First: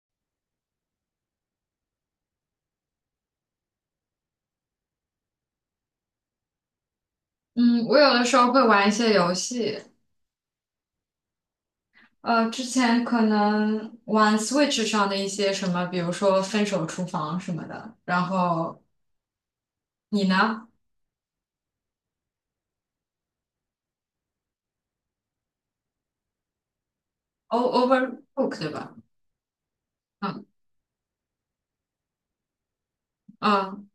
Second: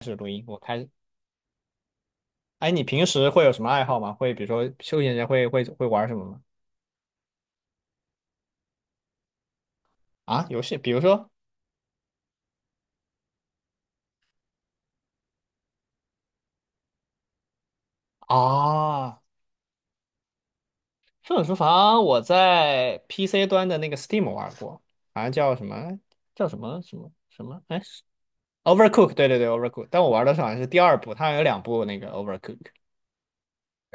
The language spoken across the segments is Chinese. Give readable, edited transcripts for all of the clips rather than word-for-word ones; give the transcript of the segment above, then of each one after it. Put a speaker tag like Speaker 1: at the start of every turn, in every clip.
Speaker 1: 开始录音，我开始。哎，你平时会有什么爱好吗？会比如说休闲时间会玩什么吗？
Speaker 2: 嗯，我有的时候会玩一些游戏，
Speaker 1: 啊，游戏，比如说
Speaker 2: 之前可能玩 Switch 上的一些什么，比如说《分手厨房》什么的。然后
Speaker 1: 啊，
Speaker 2: 你呢
Speaker 1: 《愤怒厨房》，我在 PC 端的那个 Steam 玩过，好像叫什么叫什么什么什
Speaker 2: ？O
Speaker 1: 么？哎
Speaker 2: Overcook 对吧？
Speaker 1: ，Overcook,对，Overcook。但我玩的是
Speaker 2: 嗯
Speaker 1: 好像是第二部，它好像有两部那个 Overcook。
Speaker 2: 嗯，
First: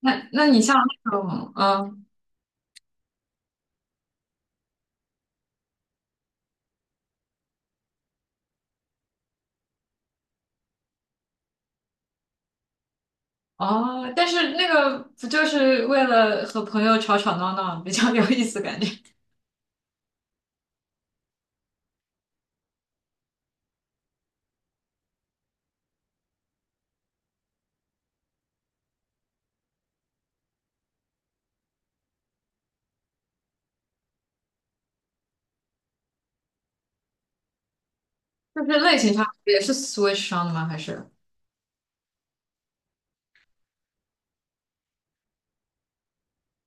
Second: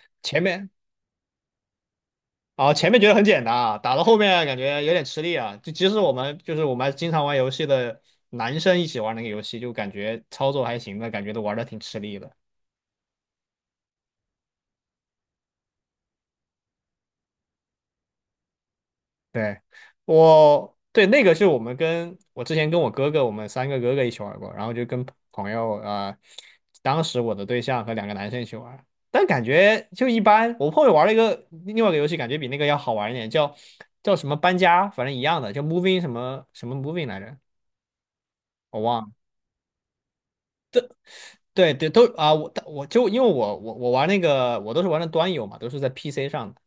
Speaker 2: 那
Speaker 1: 前
Speaker 2: 那你
Speaker 1: 面
Speaker 2: 像那种
Speaker 1: 啊，前面觉得很简单啊，打到后面感觉有点吃力啊。就即使我们我们经常玩游戏的男生一起玩那个游戏，就感觉操作还行的，感觉都玩的挺吃力的。
Speaker 2: 但是那个不就是为了和朋友吵吵闹闹比较有意思，感觉
Speaker 1: 对，我对那个是我们跟我之前跟我哥哥，我们三个哥哥一起玩过，然后就跟朋友啊、当时我的对象和两个男生一起玩，但感觉就一般。我后面玩了一个另外一个游戏，感觉比那个要好玩一点，叫叫什么搬家，反正一样的，叫 moving 什么什么 moving 来着，
Speaker 2: 就是
Speaker 1: 我
Speaker 2: 类
Speaker 1: 忘了。
Speaker 2: 型上也是 Switch 上的吗？还是？
Speaker 1: 对对，都啊、我就因为我玩那个，我都是玩的端游嘛，都是在 PC 上的。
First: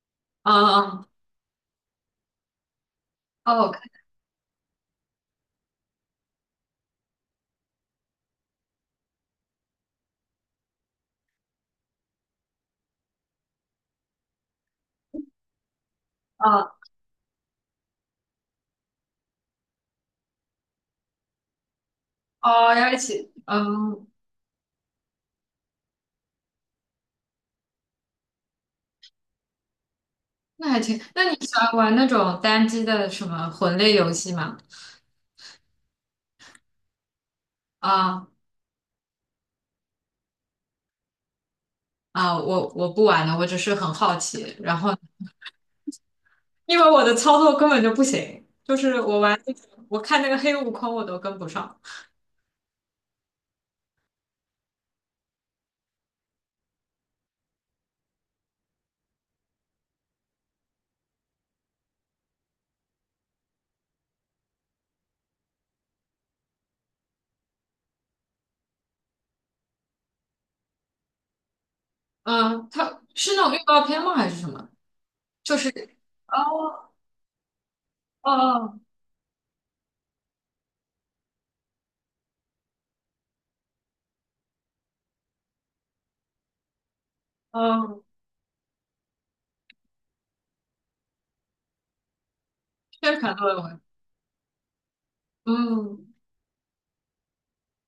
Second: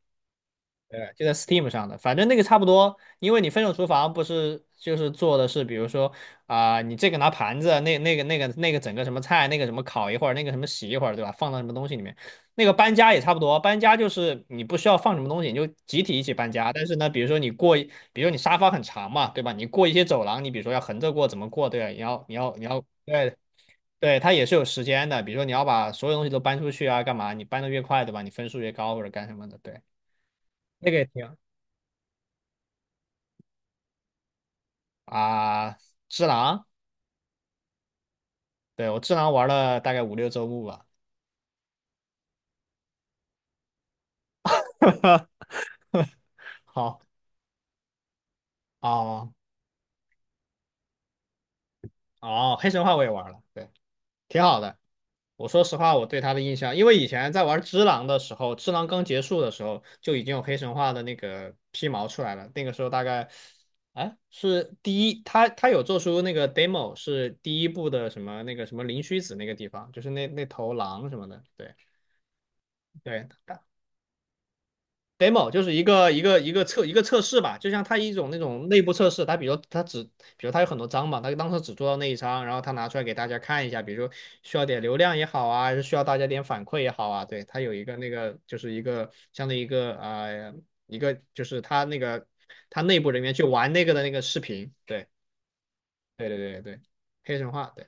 Speaker 2: 嗯嗯
Speaker 1: 对，就在 Steam 上的，反正那个差不多，因为你
Speaker 2: 哦，
Speaker 1: 分
Speaker 2: 我
Speaker 1: 手
Speaker 2: 看，
Speaker 1: 厨房不是就是做的是，比如说啊、你这个拿盘子，那个整个什么菜，那个什么烤一会儿，那个什么洗一会儿，对吧？放到什么东西里面，那个搬家也差不多，搬家就是你不需要放什么东西，你就集体一起
Speaker 2: 嗯
Speaker 1: 搬
Speaker 2: 哦
Speaker 1: 家。但是呢，比如说你过一比如说你沙发很长嘛，对吧？你过一些走廊，你比如说要横着过，怎么过，对吧？你要你要你
Speaker 2: 哦，
Speaker 1: 要
Speaker 2: 要一起，
Speaker 1: 对。
Speaker 2: 嗯
Speaker 1: 对，它也是有时间的，比如说你要把所有东西都搬出去啊，干嘛？你搬的越快，对吧？你分数越高或者干什么的，对，
Speaker 2: 那还
Speaker 1: 那个
Speaker 2: 挺。
Speaker 1: 也挺
Speaker 2: 那你喜欢玩那种单机的什么魂类游戏吗？
Speaker 1: 啊，只狼，
Speaker 2: 啊
Speaker 1: 对，我只狼玩了大概5、6周目吧。
Speaker 2: 啊，我不玩了，我只是很好奇。然后，因为
Speaker 1: 好，
Speaker 2: 我的操作根本就不行，就是我
Speaker 1: 哦
Speaker 2: 玩那个，我看那个黑悟空我都跟不上。
Speaker 1: 哦，黑神话我也玩了，对，挺好的。我说实话，我对他的印象，因为以前在玩只狼的时候，只狼刚结束的时候就已经有黑神话的那个皮毛出来了。那个时候大概，哎，是第一，他有做出那个 demo,是第一部的什么那个什么灵虚子那个地方，就是那那头狼什么的，对
Speaker 2: 嗯，它
Speaker 1: 对。
Speaker 2: 是那种预告片吗？还是什么？
Speaker 1: demo
Speaker 2: 就
Speaker 1: 就
Speaker 2: 是
Speaker 1: 是一个一个一个测
Speaker 2: 哦
Speaker 1: 一个测试吧，就像它一种那种
Speaker 2: 哦
Speaker 1: 内部测试，它比如它只，比如它有很多章嘛，它当时只做到那一章，然后它拿出来给大家看一下，比如说需要点流量也好啊，还是需要大家点反馈也好啊，对，它有一个
Speaker 2: 哦，
Speaker 1: 那个就是一个相当于一个啊、一个就是它那个它内部
Speaker 2: 宣
Speaker 1: 人员
Speaker 2: 传
Speaker 1: 去
Speaker 2: 作
Speaker 1: 玩
Speaker 2: 文。
Speaker 1: 那个的那个视频，对
Speaker 2: 嗯，
Speaker 1: 对，黑神话，对，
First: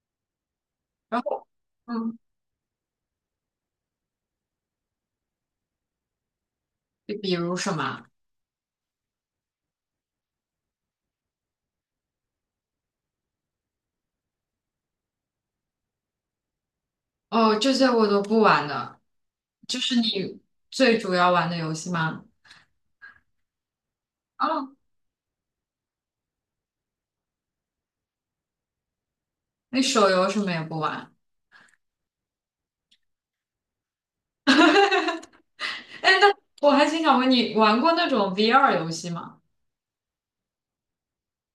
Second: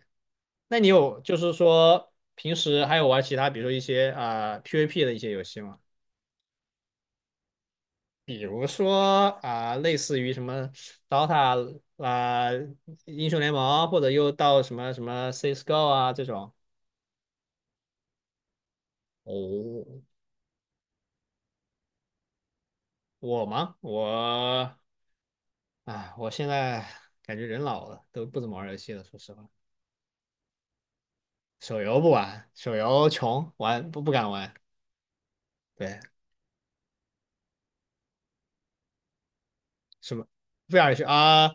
Speaker 1: 那你有
Speaker 2: 然
Speaker 1: 就
Speaker 2: 后
Speaker 1: 是说
Speaker 2: 嗯，
Speaker 1: 平时还有玩其他，比如说一些啊、PVP 的一些游戏吗？
Speaker 2: 比如什么？
Speaker 1: 比如说啊、类似于什么 Dota 啊、英雄联盟，或者又到什么什么 CS:GO 啊这种。
Speaker 2: 哦，这些我都不玩的，就是
Speaker 1: 哦，
Speaker 2: 你最主要玩的游戏吗？
Speaker 1: 我吗？我，哎，我现在感觉人老了，都不怎么玩游戏了。说实话，
Speaker 2: 那手游什么也不玩。
Speaker 1: 手游不玩，手游穷，玩不敢玩。
Speaker 2: 哎，
Speaker 1: 对，
Speaker 2: 那我还挺想问你，玩过那种 VR 游戏吗？
Speaker 1: 什么不想去啊？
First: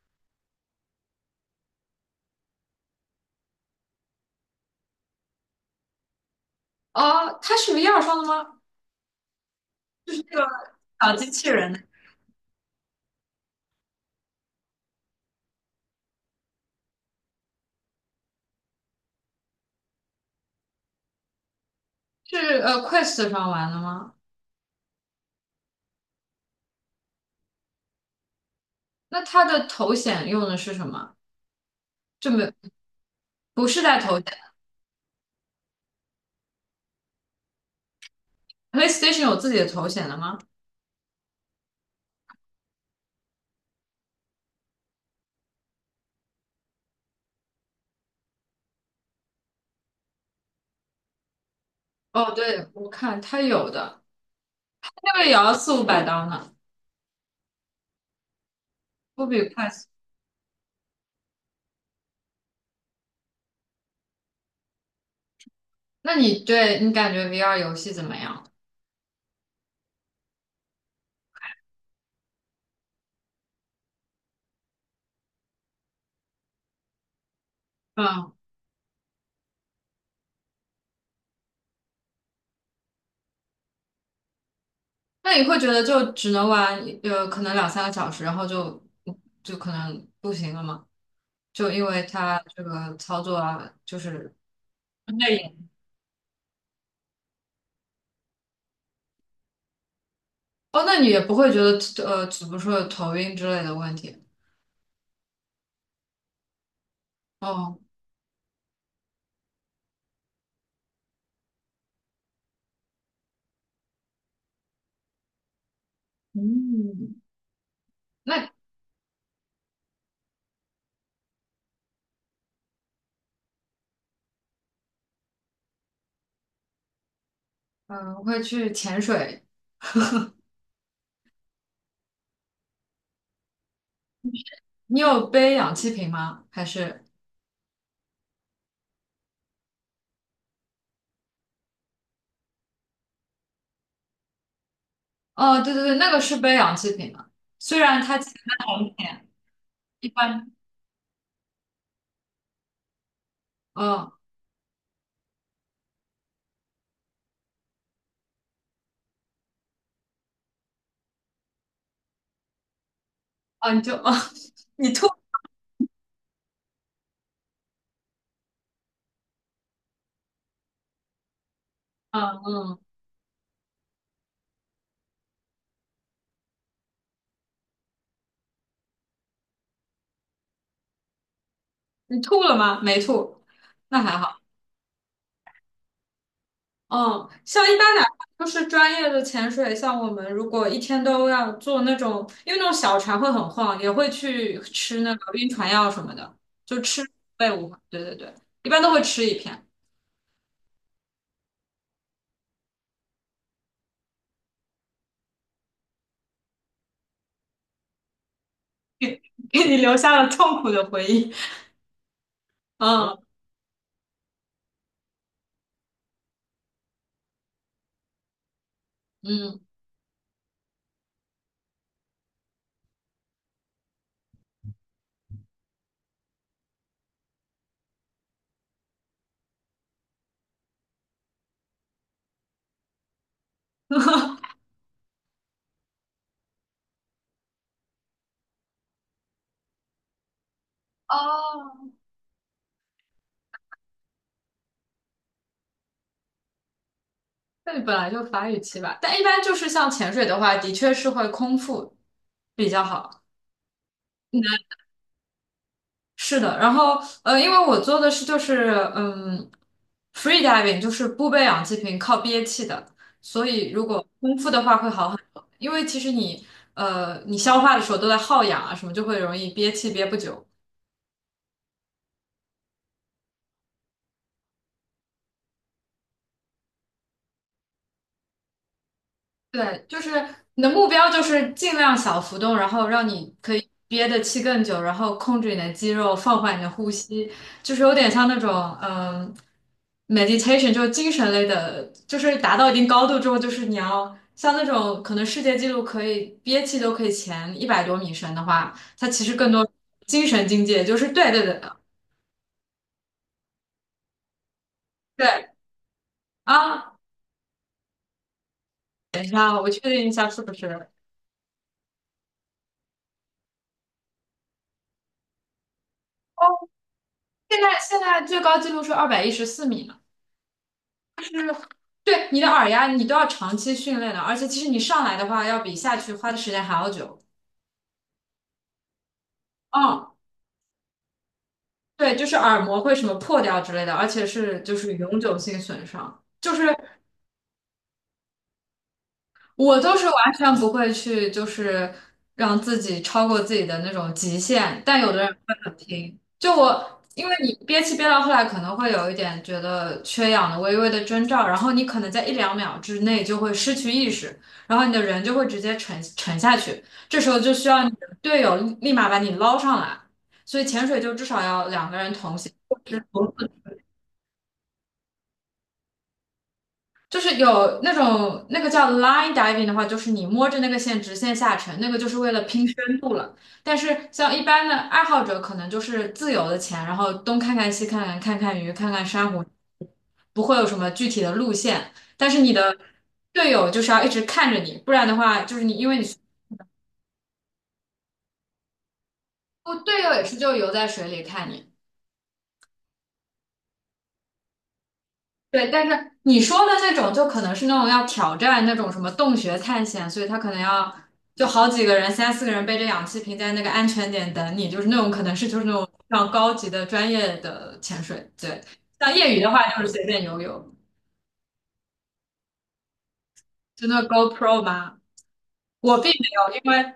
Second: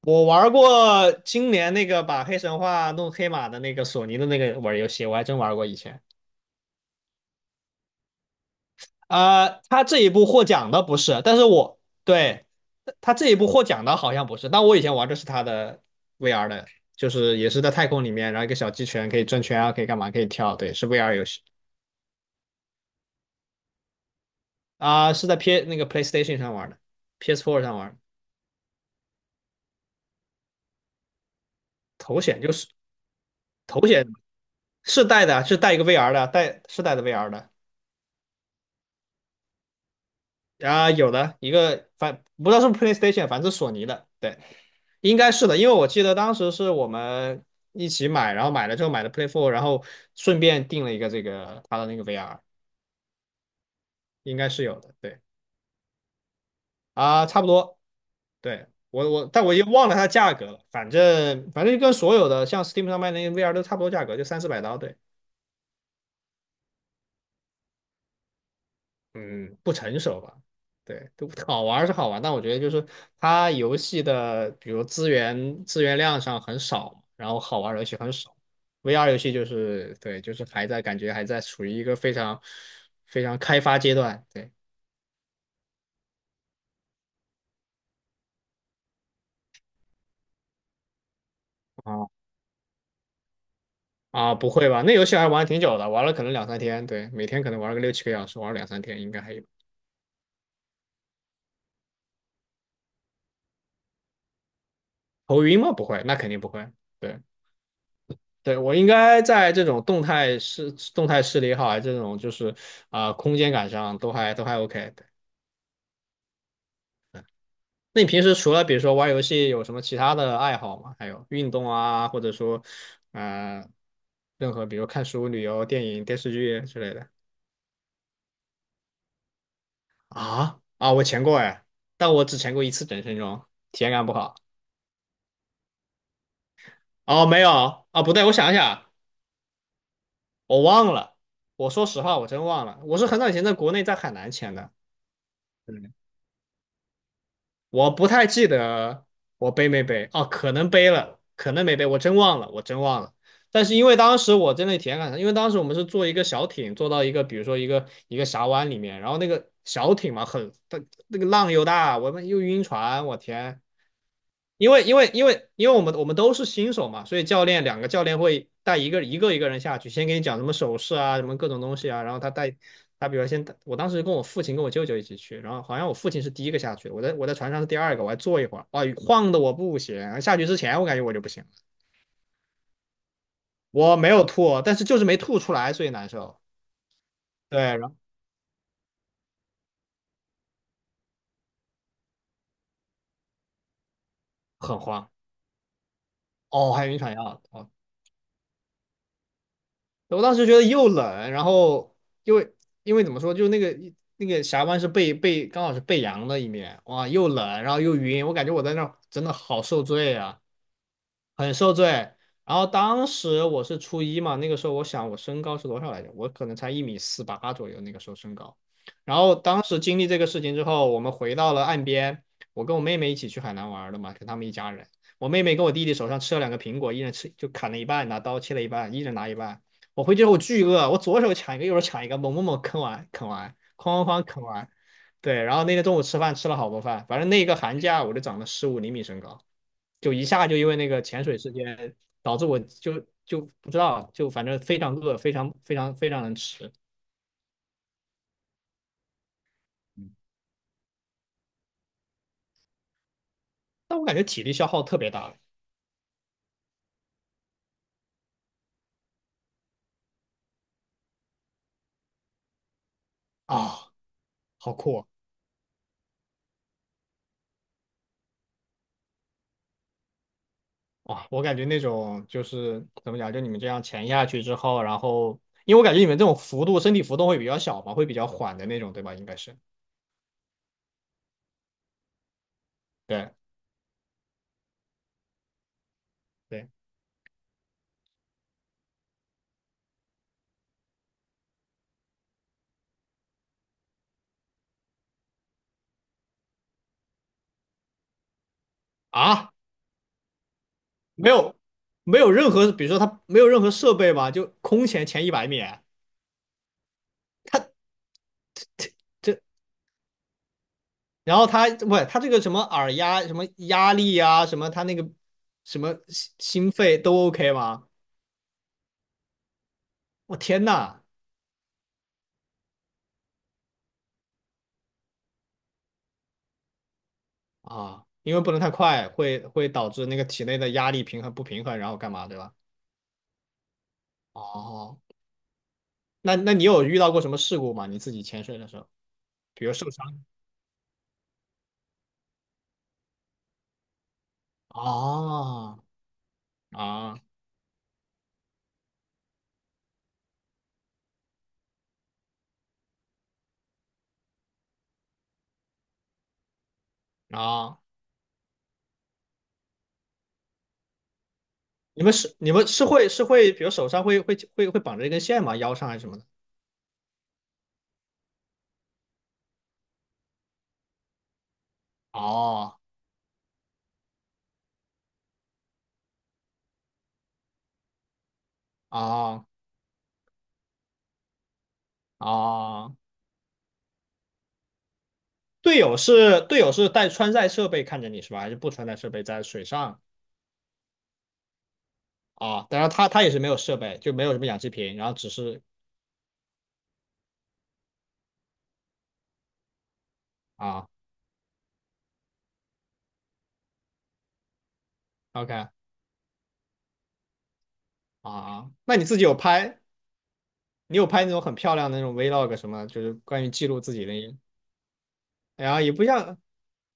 Speaker 1: 我玩过今年那个把黑神话弄黑马的那个索尼的那个玩游戏，我还真玩过以前。
Speaker 2: 哦，它是 VR 上的吗？
Speaker 1: 啊、他这一
Speaker 2: 是
Speaker 1: 部
Speaker 2: 那
Speaker 1: 获
Speaker 2: 个
Speaker 1: 奖的不
Speaker 2: 小
Speaker 1: 是，
Speaker 2: 机
Speaker 1: 但是
Speaker 2: 器人
Speaker 1: 我
Speaker 2: 的
Speaker 1: 对他这一部获奖的好像不是，但我以前玩的是他的 VR 的，就是也是在太空里面，然后一个小鸡人可以转圈啊，可以干嘛，可以跳，对，是 VR 游戏
Speaker 2: 是Quest 上玩的吗？
Speaker 1: 啊、是在 P 那个 PlayStation 上玩的，PS4 上玩的，
Speaker 2: 那它的头显用的是什么？
Speaker 1: 头
Speaker 2: 就
Speaker 1: 显
Speaker 2: 没
Speaker 1: 就是
Speaker 2: 不是
Speaker 1: 头
Speaker 2: 带
Speaker 1: 显
Speaker 2: 头显
Speaker 1: 是带的啊，是带一个 VR 的啊，带是带的 VR 的，
Speaker 2: ，PlayStation 有自己的头显的吗？
Speaker 1: 啊，有的一个反不知道是不是 PlayStation,反正是索尼的，对，应该是的，因为我记得当时是我们一起买，然后买了之后买的 Play 4,然后顺便订了一个这个它的那个
Speaker 2: 哦，
Speaker 1: VR,
Speaker 2: 对，我看它有的，
Speaker 1: 应该是有的，
Speaker 2: 那
Speaker 1: 对
Speaker 2: 个也要四五百刀呢，
Speaker 1: 啊，差不多，对我
Speaker 2: 不
Speaker 1: 我
Speaker 2: 比
Speaker 1: 但我也
Speaker 2: Quest。
Speaker 1: 忘了它价格了，反正反正就跟所有的像 Steam 上卖的那个 VR 都差不多价格，就3、400刀，对。
Speaker 2: 那你对你感觉 VR 游戏怎么样？
Speaker 1: 嗯，不成熟吧？对，都好玩儿是好玩，但我觉得就是它游戏的，比如资源量上很少嘛然后好玩儿的游戏很
Speaker 2: 嗯，
Speaker 1: 少。VR 游戏就是对，就是还在感觉还在处于一个非常非常开发阶段。对
Speaker 2: 那你会觉得就只能玩可能两三个小时，然后就可能不行了吗？就因为
Speaker 1: 啊
Speaker 2: 它这个操作啊，就是
Speaker 1: 啊，不会吧？那游戏还
Speaker 2: 内
Speaker 1: 玩挺
Speaker 2: 隐
Speaker 1: 久的，玩了可能两三天，对，每天可能玩了个6、7个小时，玩了两三天应该还有。
Speaker 2: 哦，那你也不会觉得怎么说有头晕之类的问题？
Speaker 1: 头晕吗？不会，那肯定不会。对。
Speaker 2: 哦，
Speaker 1: 对，我应该在这种动态视力也好啊，还这种就是啊、空间感上都还 OK。对，
Speaker 2: 嗯，
Speaker 1: 那你平时
Speaker 2: 那
Speaker 1: 除了比如说玩游戏，有什么其他的爱好吗？还有运动啊，或者说呃，任何比如看书、旅游、电影、电视剧之类的
Speaker 2: 会去潜水。
Speaker 1: 啊啊，我潜过哎，但我只潜过一次整身装，体验感不好。
Speaker 2: 你有背氧气瓶吗？还是？
Speaker 1: 哦，没有啊，不对，我想一想，我忘了。我说实话，我真忘了，我是很早以前在国内在海南潜的。
Speaker 2: 哦，对对对，那个是背氧气瓶的，虽
Speaker 1: 我
Speaker 2: 然
Speaker 1: 不
Speaker 2: 它
Speaker 1: 太
Speaker 2: 潜
Speaker 1: 记
Speaker 2: 在很
Speaker 1: 得
Speaker 2: 浅，
Speaker 1: 我背没
Speaker 2: 一
Speaker 1: 背哦，
Speaker 2: 般。
Speaker 1: 可能背了，可能没背，我真忘了，我真忘了。但是因为
Speaker 2: 嗯，
Speaker 1: 当时我真的体验感因为当时我们是坐一个小艇，坐到一个比如说一个峡湾里面，然后那个小艇嘛很，它那个浪又大，我们又晕船，我天，
Speaker 2: 哦，你就哦，
Speaker 1: 因 为
Speaker 2: 你
Speaker 1: 因
Speaker 2: 吐。
Speaker 1: 为因为因为我们我们都是新手嘛，所以教练两个教练会带一个人下去，先给你讲什么手势啊，什么各种东西啊，然后
Speaker 2: 嗯
Speaker 1: 他带
Speaker 2: 嗯。
Speaker 1: 他比如先我当时跟我父亲跟我舅舅一起去，然后好像我父亲是第一个下去我在船上是第二个，我还坐一会儿，啊，晃的我不行，下去之前我感觉我就不行了
Speaker 2: 你吐了吗？没吐，
Speaker 1: 我
Speaker 2: 那
Speaker 1: 没
Speaker 2: 还
Speaker 1: 有
Speaker 2: 好。
Speaker 1: 吐，但是就是没吐出来，所以难受，
Speaker 2: 嗯，
Speaker 1: 对，
Speaker 2: 像一
Speaker 1: 然
Speaker 2: 般
Speaker 1: 后
Speaker 2: 哪怕就是专业的潜水，像我们如果一天都要做那种，因为那种小船会很晃，也会去
Speaker 1: 很
Speaker 2: 吃
Speaker 1: 慌，
Speaker 2: 那个晕船药什么的，
Speaker 1: 哦，
Speaker 2: 就
Speaker 1: 还有晕
Speaker 2: 吃
Speaker 1: 船药，
Speaker 2: 贝无。
Speaker 1: 哦，
Speaker 2: 对对对，一般都会吃一片，
Speaker 1: 我当时觉得又冷，然后因为因为怎么说，就那个那个峡湾是背刚好是背阳的一面，哇，又冷，然后又晕，我感觉我在那儿真的
Speaker 2: 给
Speaker 1: 好
Speaker 2: 你
Speaker 1: 受
Speaker 2: 留
Speaker 1: 罪
Speaker 2: 下了
Speaker 1: 啊。
Speaker 2: 痛苦的回忆。
Speaker 1: 很受罪。然后当
Speaker 2: 嗯
Speaker 1: 时我是初一嘛，那个时候我想我身高是多少来着？我可能才1米48左右，那个时候身高。然后
Speaker 2: 嗯。
Speaker 1: 当时经历这个事情之后，我们回到了岸边，我跟我妹妹一起去海南玩的嘛，跟他们一家人。我妹妹跟我弟弟手上吃了两个苹果，一人吃就砍了一半，拿刀切了一半，一人拿一半。我回去之后我巨饿，我左手抢一个，右手抢一个，猛猛猛啃完，哐哐哐啃完，对，然后那天中午吃饭吃了好多饭，反正那一个寒假我就长了15厘米身高，就一下就因为那个潜水事
Speaker 2: 哦，
Speaker 1: 件导致我就不知道，就反正非常饿，非常能吃，
Speaker 2: 那你本来就法语期吧？但一般就是像潜
Speaker 1: 嗯
Speaker 2: 水的话，的确是会空腹比较好。
Speaker 1: 但我感觉体力
Speaker 2: 嗯
Speaker 1: 消耗特别大
Speaker 2: 是的，然后因为我做的是就是free diving，就是不背氧气瓶，靠憋气的，所以如
Speaker 1: 啊，
Speaker 2: 果空腹的
Speaker 1: 好
Speaker 2: 话会
Speaker 1: 酷啊！
Speaker 2: 好很多，因为其实你消化的时候都在耗氧啊，什么就会容易憋气憋不久。
Speaker 1: 哇我感觉那种就是怎么讲，就你们这样潜下去之后，然后因为我感觉你们这种幅度身体浮动会比较小嘛，会比较缓的那种，对吧？应该是
Speaker 2: 对，就是你的目标就是尽量小浮动，然后让你
Speaker 1: 对
Speaker 2: 可以憋的气更久，然后控制你的肌肉，放缓你
Speaker 1: 对
Speaker 2: 的呼吸，就是有点像那种嗯，meditation，就是精神类的，就是达到一定高度之后，就是你要像那种可能世界纪录可以憋气都可以前一百多米深的话，它其实更
Speaker 1: 啊。
Speaker 2: 多精神境界，就是
Speaker 1: 没
Speaker 2: 对对
Speaker 1: 有
Speaker 2: 对
Speaker 1: 没有任何，比如说它没有任何设备吧，就空前一百
Speaker 2: 对
Speaker 1: 米，
Speaker 2: 啊，等一
Speaker 1: 这
Speaker 2: 下，我确定一下是不是？
Speaker 1: 然后它不，它这个什么耳压、什么压力啊，什么它那个什么心
Speaker 2: 哦？
Speaker 1: 心肺都 OK
Speaker 2: 现在
Speaker 1: 吗？
Speaker 2: 现在最高纪录是214米。
Speaker 1: 我天呐
Speaker 2: 就是对你的耳压，你都要长期训练的，而且其实你上来的话，要比下去花的时间还要久。
Speaker 1: 啊，因为不能太快，会导致
Speaker 2: 嗯，
Speaker 1: 那个体内的压力平衡不平衡，然后干
Speaker 2: 对，就
Speaker 1: 嘛，
Speaker 2: 是
Speaker 1: 对吧？
Speaker 2: 耳膜会什么破掉之类的，而且是就是
Speaker 1: 哦，
Speaker 2: 永久性损伤。
Speaker 1: 那那
Speaker 2: 就
Speaker 1: 你
Speaker 2: 是
Speaker 1: 有遇到过什么事故吗？你自己潜水的时候，比如
Speaker 2: 我
Speaker 1: 受
Speaker 2: 都是
Speaker 1: 伤？
Speaker 2: 完全不会去，就是让自己超过自己的那种极限，但有的人会很
Speaker 1: 哦
Speaker 2: 拼。就我，
Speaker 1: 啊
Speaker 2: 因为你憋气憋到后来，可能会有一点觉得缺氧的微微的征兆，然后你可能在一两秒之内就会失去意识，然后你的人就会直接沉沉下去。这时候就需
Speaker 1: 啊！
Speaker 2: 要你的队友立马把你捞上来，所以潜水就至少要两个
Speaker 1: 你
Speaker 2: 人
Speaker 1: 们是
Speaker 2: 同行。
Speaker 1: 你们是，比如手上会绑着一根线吗？腰上还是什么的？
Speaker 2: 就是有那种那个叫 line diving 的话，就是你摸着那个线直线下沉，那个就是为了拼深
Speaker 1: 哦
Speaker 2: 度了。但是像一般的爱好者，可能就是自由的潜，然后东看看西看看，看看鱼，看看珊瑚，
Speaker 1: 哦
Speaker 2: 不会有什么具体的路线。但是你的
Speaker 1: 哦
Speaker 2: 队友就是要一直看着你，不然的话，就是你
Speaker 1: 队
Speaker 2: 因
Speaker 1: 友
Speaker 2: 为你
Speaker 1: 是队友是带穿戴设备看着你是吧？还是不穿戴设备在水
Speaker 2: 哦，
Speaker 1: 上
Speaker 2: 队友也是就游在水里看你。
Speaker 1: 啊？当然他他也是没有设备，就没有什么氧气瓶，然后只是
Speaker 2: 对，但是你说的那种，就可能是那种要挑战那种什么洞穴探险，所以他可能
Speaker 1: 啊
Speaker 2: 要就好几个人、三四个人背着氧气瓶在那个安全点等你，就是那种可能是就是
Speaker 1: ，OK
Speaker 2: 那种非常高级的专业的潜水。对，
Speaker 1: 啊，那你
Speaker 2: 像
Speaker 1: 自己
Speaker 2: 业
Speaker 1: 有
Speaker 2: 余的话就
Speaker 1: 拍？
Speaker 2: 是随便游泳，
Speaker 1: 你有拍那种很漂亮的那种 vlog 什么？就是关于记录
Speaker 2: 就
Speaker 1: 自
Speaker 2: 那
Speaker 1: 己
Speaker 2: 个
Speaker 1: 的，
Speaker 2: GoPro 吗？
Speaker 1: 然后也
Speaker 2: 我
Speaker 1: 不
Speaker 2: 并没
Speaker 1: 像
Speaker 2: 有，因为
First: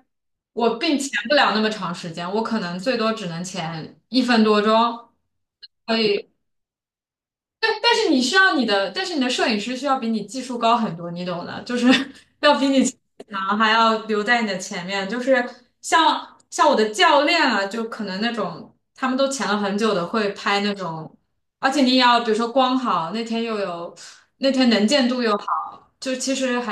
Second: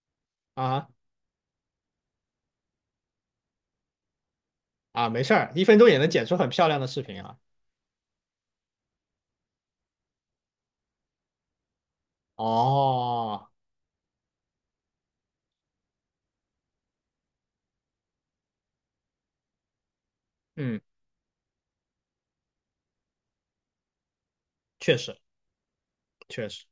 Speaker 2: 我
Speaker 1: 啊
Speaker 2: 并潜不了那么长时间，我可能最多只能潜一分多
Speaker 1: 啊，
Speaker 2: 钟。
Speaker 1: 没事儿，一分钟
Speaker 2: 所
Speaker 1: 也能剪
Speaker 2: 以
Speaker 1: 出很漂亮的视频啊。
Speaker 2: 对，但是你需要你的，但是你的摄影师需要比你技术高很多，你懂的，就是 要比你
Speaker 1: 哦，
Speaker 2: 强，还要留在你的前面。就是像我的教练啊，就可能那种他们都潜了很久的，会拍那
Speaker 1: 嗯，
Speaker 2: 种，而且你也要比如说光好，那天又有那天能
Speaker 1: 确
Speaker 2: 见
Speaker 1: 实
Speaker 2: 度又好。
Speaker 1: 确实。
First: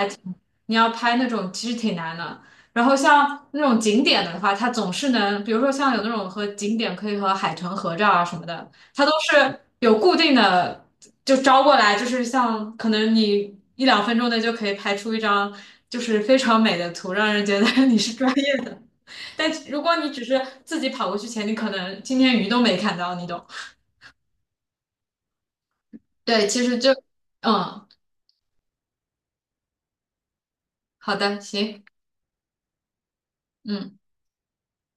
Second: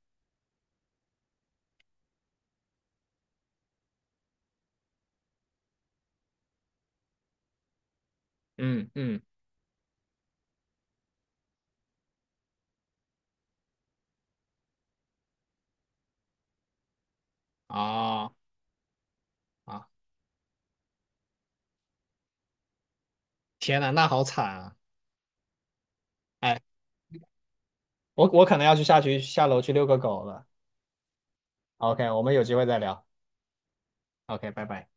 Speaker 2: 你要拍那种其实挺难的。然后像那种景点的话，它总是能，比如说像有那种和景点可以和海豚合照啊什么的，
Speaker 1: 嗯
Speaker 2: 它都
Speaker 1: 嗯，
Speaker 2: 是有固定的，就招过来，就是像可能你一两分钟内就可以拍出一张就是非常美的图，让人觉得 你是专
Speaker 1: 哦
Speaker 2: 业的。但如
Speaker 1: 啊，
Speaker 2: 果你只是自己跑过去前，你可能今天鱼都没看到，你懂？
Speaker 1: 天呐，那好惨啊！
Speaker 2: 对，
Speaker 1: 哎，
Speaker 2: 其实就嗯，
Speaker 1: 我可能要去下去下楼去遛个狗了。
Speaker 2: 好的，行。
Speaker 1: OK,我们有机会再聊。
Speaker 2: 嗯。
Speaker 1: OK,拜拜。